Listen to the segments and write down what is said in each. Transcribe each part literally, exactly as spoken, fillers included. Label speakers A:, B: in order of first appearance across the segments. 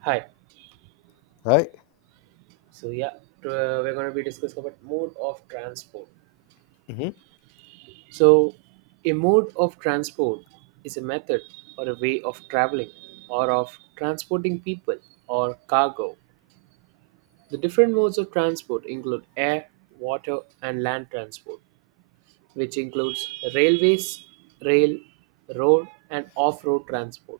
A: Hi.
B: Right?
A: So yeah, t- uh, we're going to be discussing about mode of transport.
B: Hmm.
A: So, a mode of transport is a method or a way of traveling or of transporting people or cargo. The different modes of transport include air, water, and land transport, which includes railways, rail, road, and off-road transport.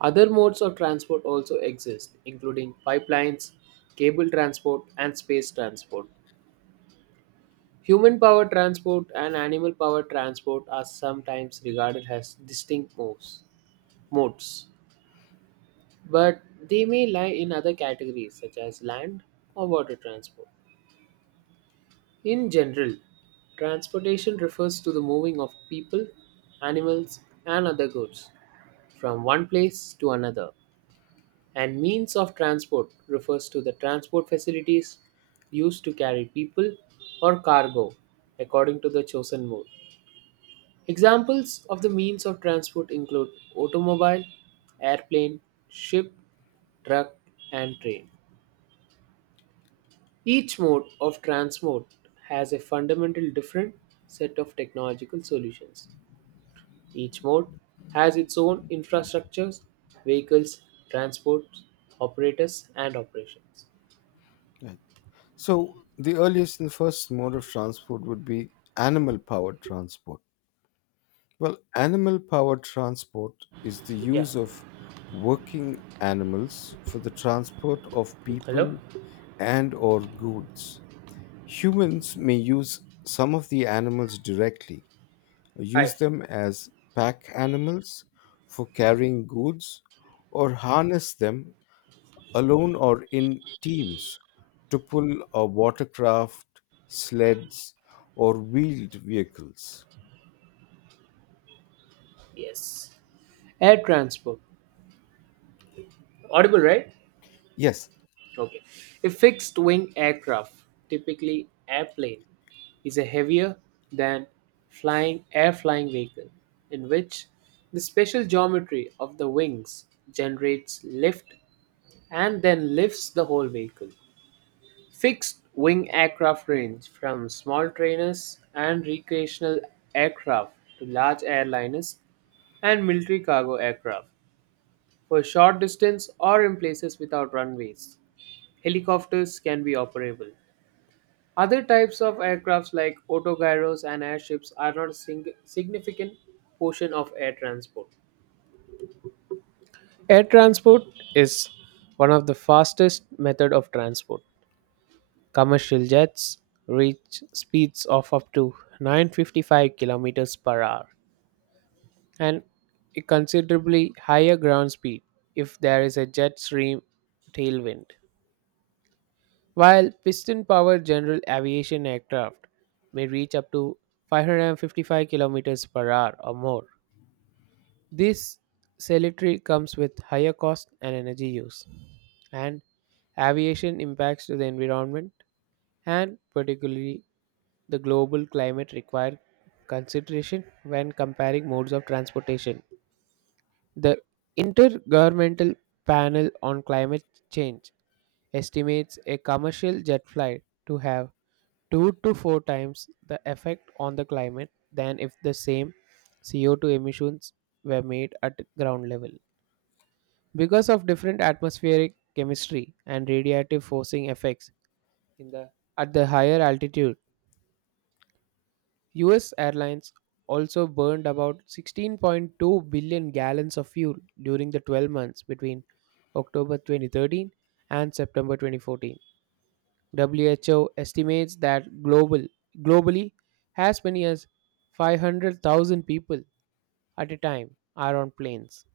A: Other modes of transport also exist, including pipelines, cable transport, and space transport. Human powered transport and animal powered transport are sometimes regarded as distinct modes, modes, but they may lie in other categories such as land or water transport. In general, transportation refers to the moving of people, animals, and other goods from one place to another, and means of transport refers to the transport facilities used to carry people or cargo according to the chosen mode. Examples of the means of transport include automobile, airplane, ship, truck, and train. Each mode of transport has a fundamental different set of technological solutions. Each mode has its own infrastructures, vehicles, transport, operators, and operations.
B: Right. So the earliest and first mode of transport would be animal powered transport. Well, animal powered transport is the
A: Yeah.
B: use of working animals for the transport of
A: Hello?
B: people and or goods. Humans may use some of the animals directly, use
A: Hi.
B: them as pack animals for carrying goods or harness them alone or in teams, to pull a watercraft, sleds, or wheeled vehicles.
A: Yes. Air transport. Audible, right?
B: Yes,
A: Okay. A fixed wing aircraft, typically airplane, is a heavier than flying air flying vehicle in which the special geometry of the wings generates lift and then lifts the whole vehicle. Fixed wing aircraft range from small trainers and recreational aircraft to large airliners and military cargo aircraft for short distance or in places without runways. Helicopters can be operable. Other types of aircrafts like autogyros and airships are not a sing- significant portion of air transport. Air transport is one of the fastest method of transport. Commercial jets reach speeds of up to nine hundred fifty-five kilometers per hour and a considerably higher ground speed if there is a jet stream tailwind. While piston powered general aviation aircraft may reach up to five hundred fifty-five kilometers per hour or more, this cemetery comes with higher cost and energy use, and aviation impacts to the environment and particularly the global climate require consideration when comparing modes of transportation. The Intergovernmental Panel on Climate Change estimates a commercial jet flight to have two to four times the effect on the climate than if the same C O two emissions were made at ground level. Because of different atmospheric chemistry and radiative forcing effects in the at the higher altitude, U S airlines also burned about sixteen point two billion gallons of fuel during the twelve months between October twenty thirteen and September twenty fourteen. W H O estimates that global globally as many as five hundred thousand people at a time are on planes.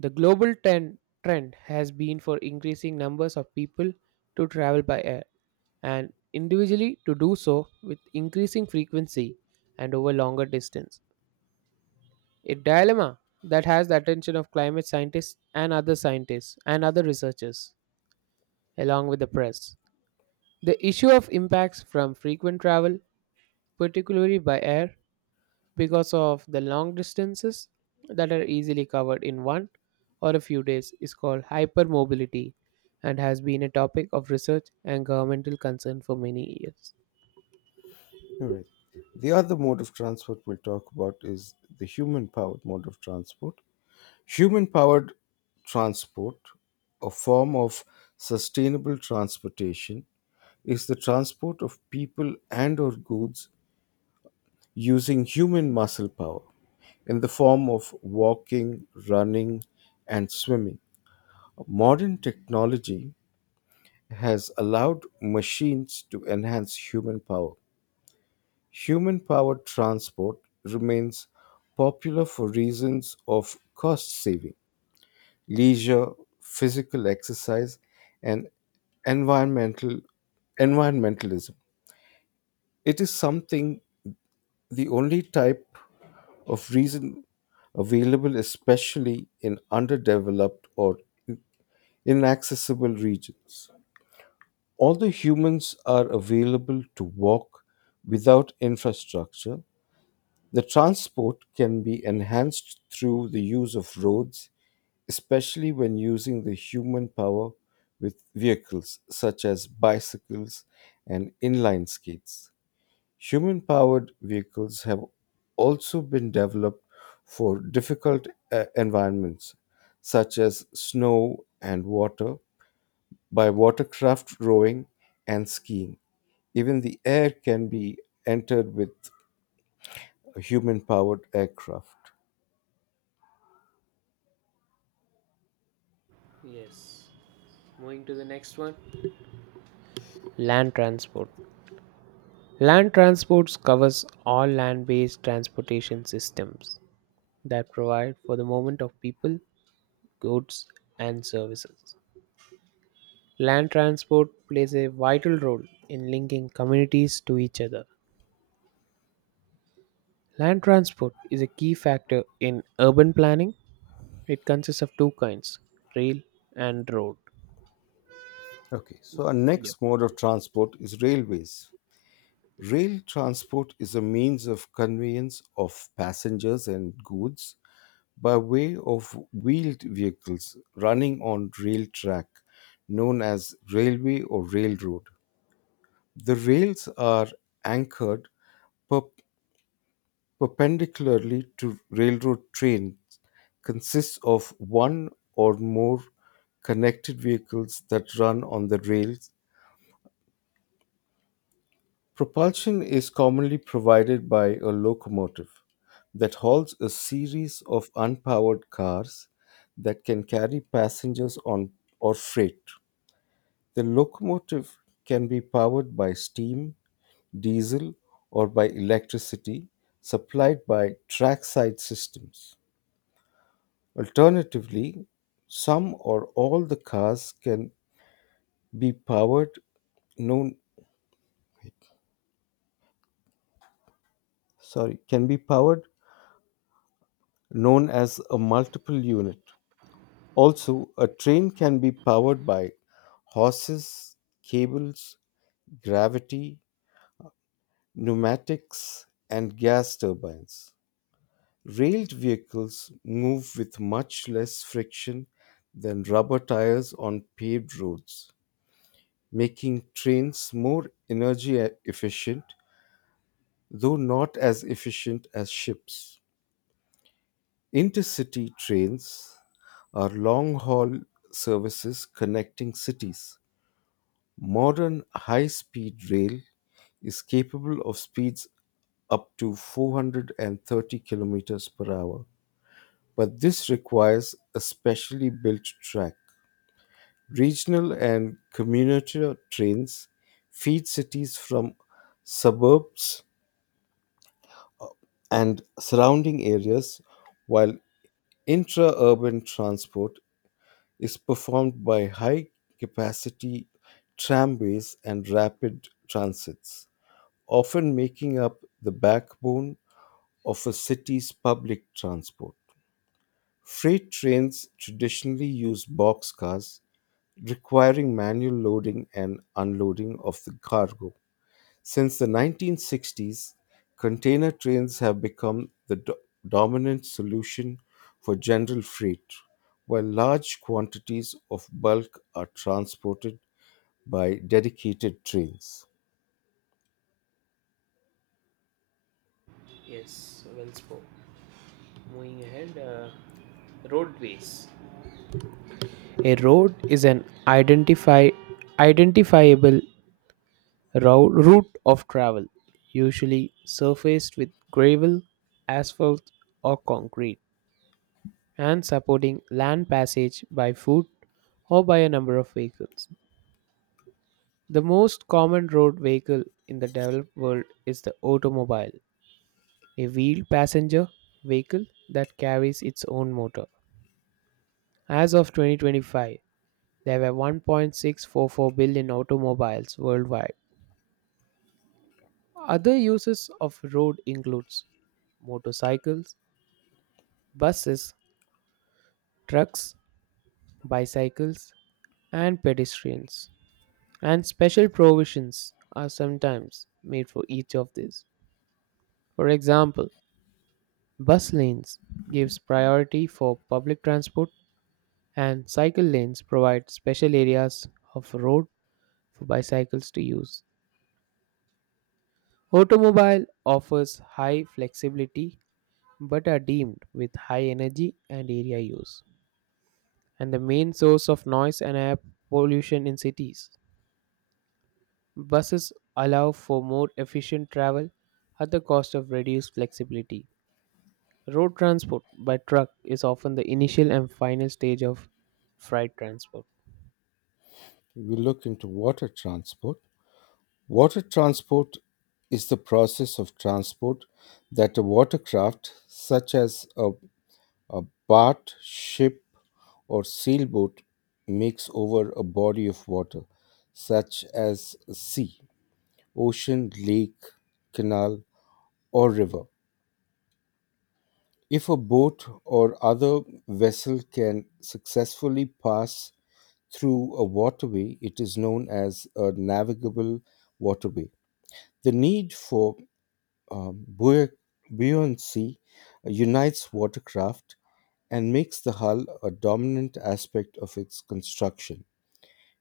A: The global ten- trend has been for increasing numbers of people to travel by air and individually to do so with increasing frequency and over longer distance. A dilemma that has the attention of climate scientists and other scientists and other researchers along with the press. The issue of impacts from frequent travel, particularly by air, because of the long distances that are easily covered in one or a few days, is called hypermobility and has been a topic of research and governmental concern for many years.
B: you're right. The other mode of transport we'll talk about is the human powered mode of transport. Human powered transport, a form of sustainable transportation, is the transport of people and or goods using human muscle power in the form of walking, running, and swimming. Modern technology has allowed machines to enhance human power. Human powered transport remains popular for reasons of cost saving, leisure, physical exercise, and environmental environmentalism. It is something the only type of reason available especially in underdeveloped or inaccessible regions. All the humans are available to walk without infrastructure. The transport can be enhanced through the use of roads, especially when using the human power with vehicles such as bicycles and inline skates. Human powered vehicles have also been developed for difficult uh, environments such as snow and water by watercraft rowing and skiing. Even the air can be entered with human powered aircraft.
A: Yes. Moving to the next one. Land transport. Land transports covers all land-based transportation systems that provide for the movement of people, goods, and services. Land transport plays a vital role in linking communities to each other. Land transport is a key factor in urban planning. It consists of two kinds, rail and road.
B: Okay, so our
A: Yep.
B: next mode of transport is railways. Rail transport is a means of conveyance of passengers and goods by way of wheeled vehicles running on rail track, known as railway or railroad. The rails are anchored per. Perpendicularly to railroad trains consists of one or more connected vehicles that run on the rails. Propulsion is commonly provided by a locomotive that hauls a series of unpowered cars that can carry passengers on or freight. The locomotive can be powered by steam, diesel, or by electricity supplied by trackside systems. Alternatively, some or all the cars can be powered known sorry can be powered known as a multiple unit. Also, a train can be powered by horses, cables, gravity, pneumatics, and gas turbines. Railed vehicles move with much less friction than rubber tires on paved roads, making trains more energy e- efficient though not as efficient as ships. Intercity trains are long haul services connecting cities. Modern high speed rail is capable of speeds up to four hundred thirty kilometers per hour, but this requires a specially built track. Regional and commuter trains feed cities from suburbs and surrounding areas, while intra-urban transport is performed by high-capacity tramways and rapid transits, often making up the backbone of a city's public transport. Freight trains traditionally use boxcars, requiring manual loading and unloading of the cargo. Since the nineteen sixties, container trains have become the do- dominant solution for general freight, while large quantities of bulk are transported by dedicated trains.
A: Yes, well spoken. Moving ahead, uh, roadways. A road is an identify, identifiable rou- route of travel, usually surfaced with gravel, asphalt, or concrete, and supporting land passage by foot or by a number of vehicles. The most common road vehicle in the developed world is the automobile, a wheeled passenger vehicle that carries its own motor. As of twenty twenty-five, there were one point six four four billion automobiles worldwide. Other uses of road includes motorcycles, buses, trucks, bicycles, and pedestrians. And special provisions are sometimes made for each of these. For example, bus lanes gives priority for public transport, and cycle lanes provide special areas of road for bicycles to use. Automobile offers high flexibility but are deemed with high energy and area use, and the main source of noise and air pollution in cities. Buses allow for more efficient travel at the cost of reduced flexibility. Road transport by truck is often the initial and final stage of freight transport.
B: We look into water transport. Water transport is the process of transport that a watercraft, such as a A bark, ship, or sailboat makes over a body of water, such as a sea, ocean, lake, canal, or river. If a boat or other vessel can successfully pass through a waterway, it is known as a navigable waterway. The need for um, buoy- buoyancy unites watercraft and makes the hull a dominant aspect of its construction,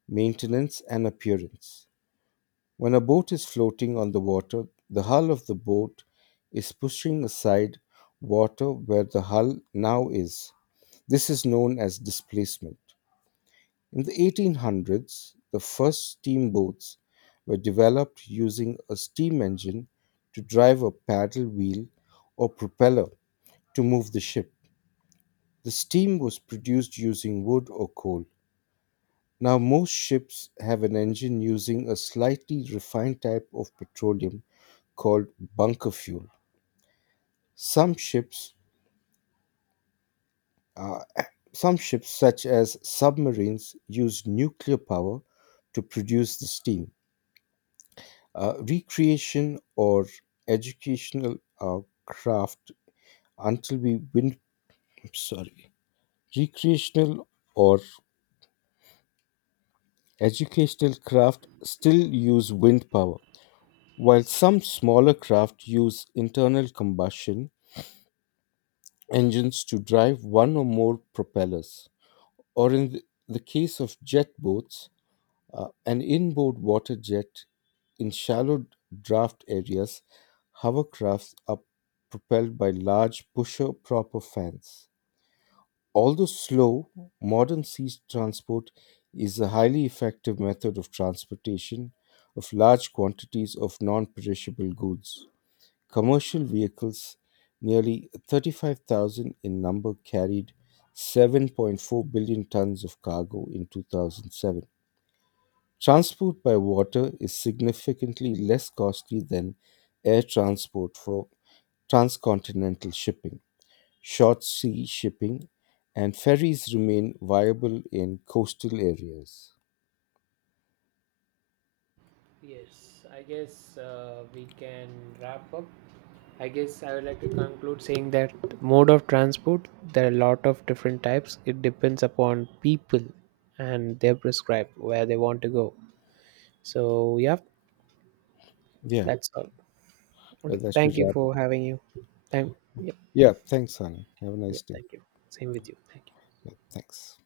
B: maintenance, and appearance. When a boat is floating on the water, the hull of the boat is pushing aside water where the hull now is. This is known as displacement. In the eighteen hundreds, the first steamboats were developed using a steam engine to drive a paddle wheel or propeller to move the ship. The steam was produced using wood or coal. Now, most ships have an engine using a slightly refined type of petroleum called bunker fuel. Some ships, uh, some ships such as submarines, use nuclear power to produce the steam. Uh, recreation or educational uh, craft until we win. I'm sorry, Recreational or educational craft still use wind power. While some smaller craft use internal combustion engines to drive one or more propellers, or in th- the case of jet boats, uh, an inboard water jet in shallow draft areas, hovercrafts are propelled by large pusher proper fans. Although slow, modern sea transport is a highly effective method of transportation of large quantities of non perishable goods. Commercial vehicles, nearly thirty-five thousand in number, carried seven point four billion tons of cargo in two thousand seven. Transport by water is significantly less costly than air transport for transcontinental shipping, short sea shipping, and ferries remain viable in coastal areas.
A: Yes, I guess uh, we can wrap up. I guess I would like to conclude saying that mode of transport, there are a lot of different types. It depends upon people and they're prescribed where they want to go. So, yeah,
B: Yeah,
A: that's all.
B: yeah
A: Okay,
B: that should
A: thank you
B: wrap it
A: for
B: up.
A: having you. Thank, yeah.
B: Yeah, thanks, Anna. Have a
A: Yeah,
B: nice day.
A: thank you. Same with you. Thank you.
B: Yeah, thanks.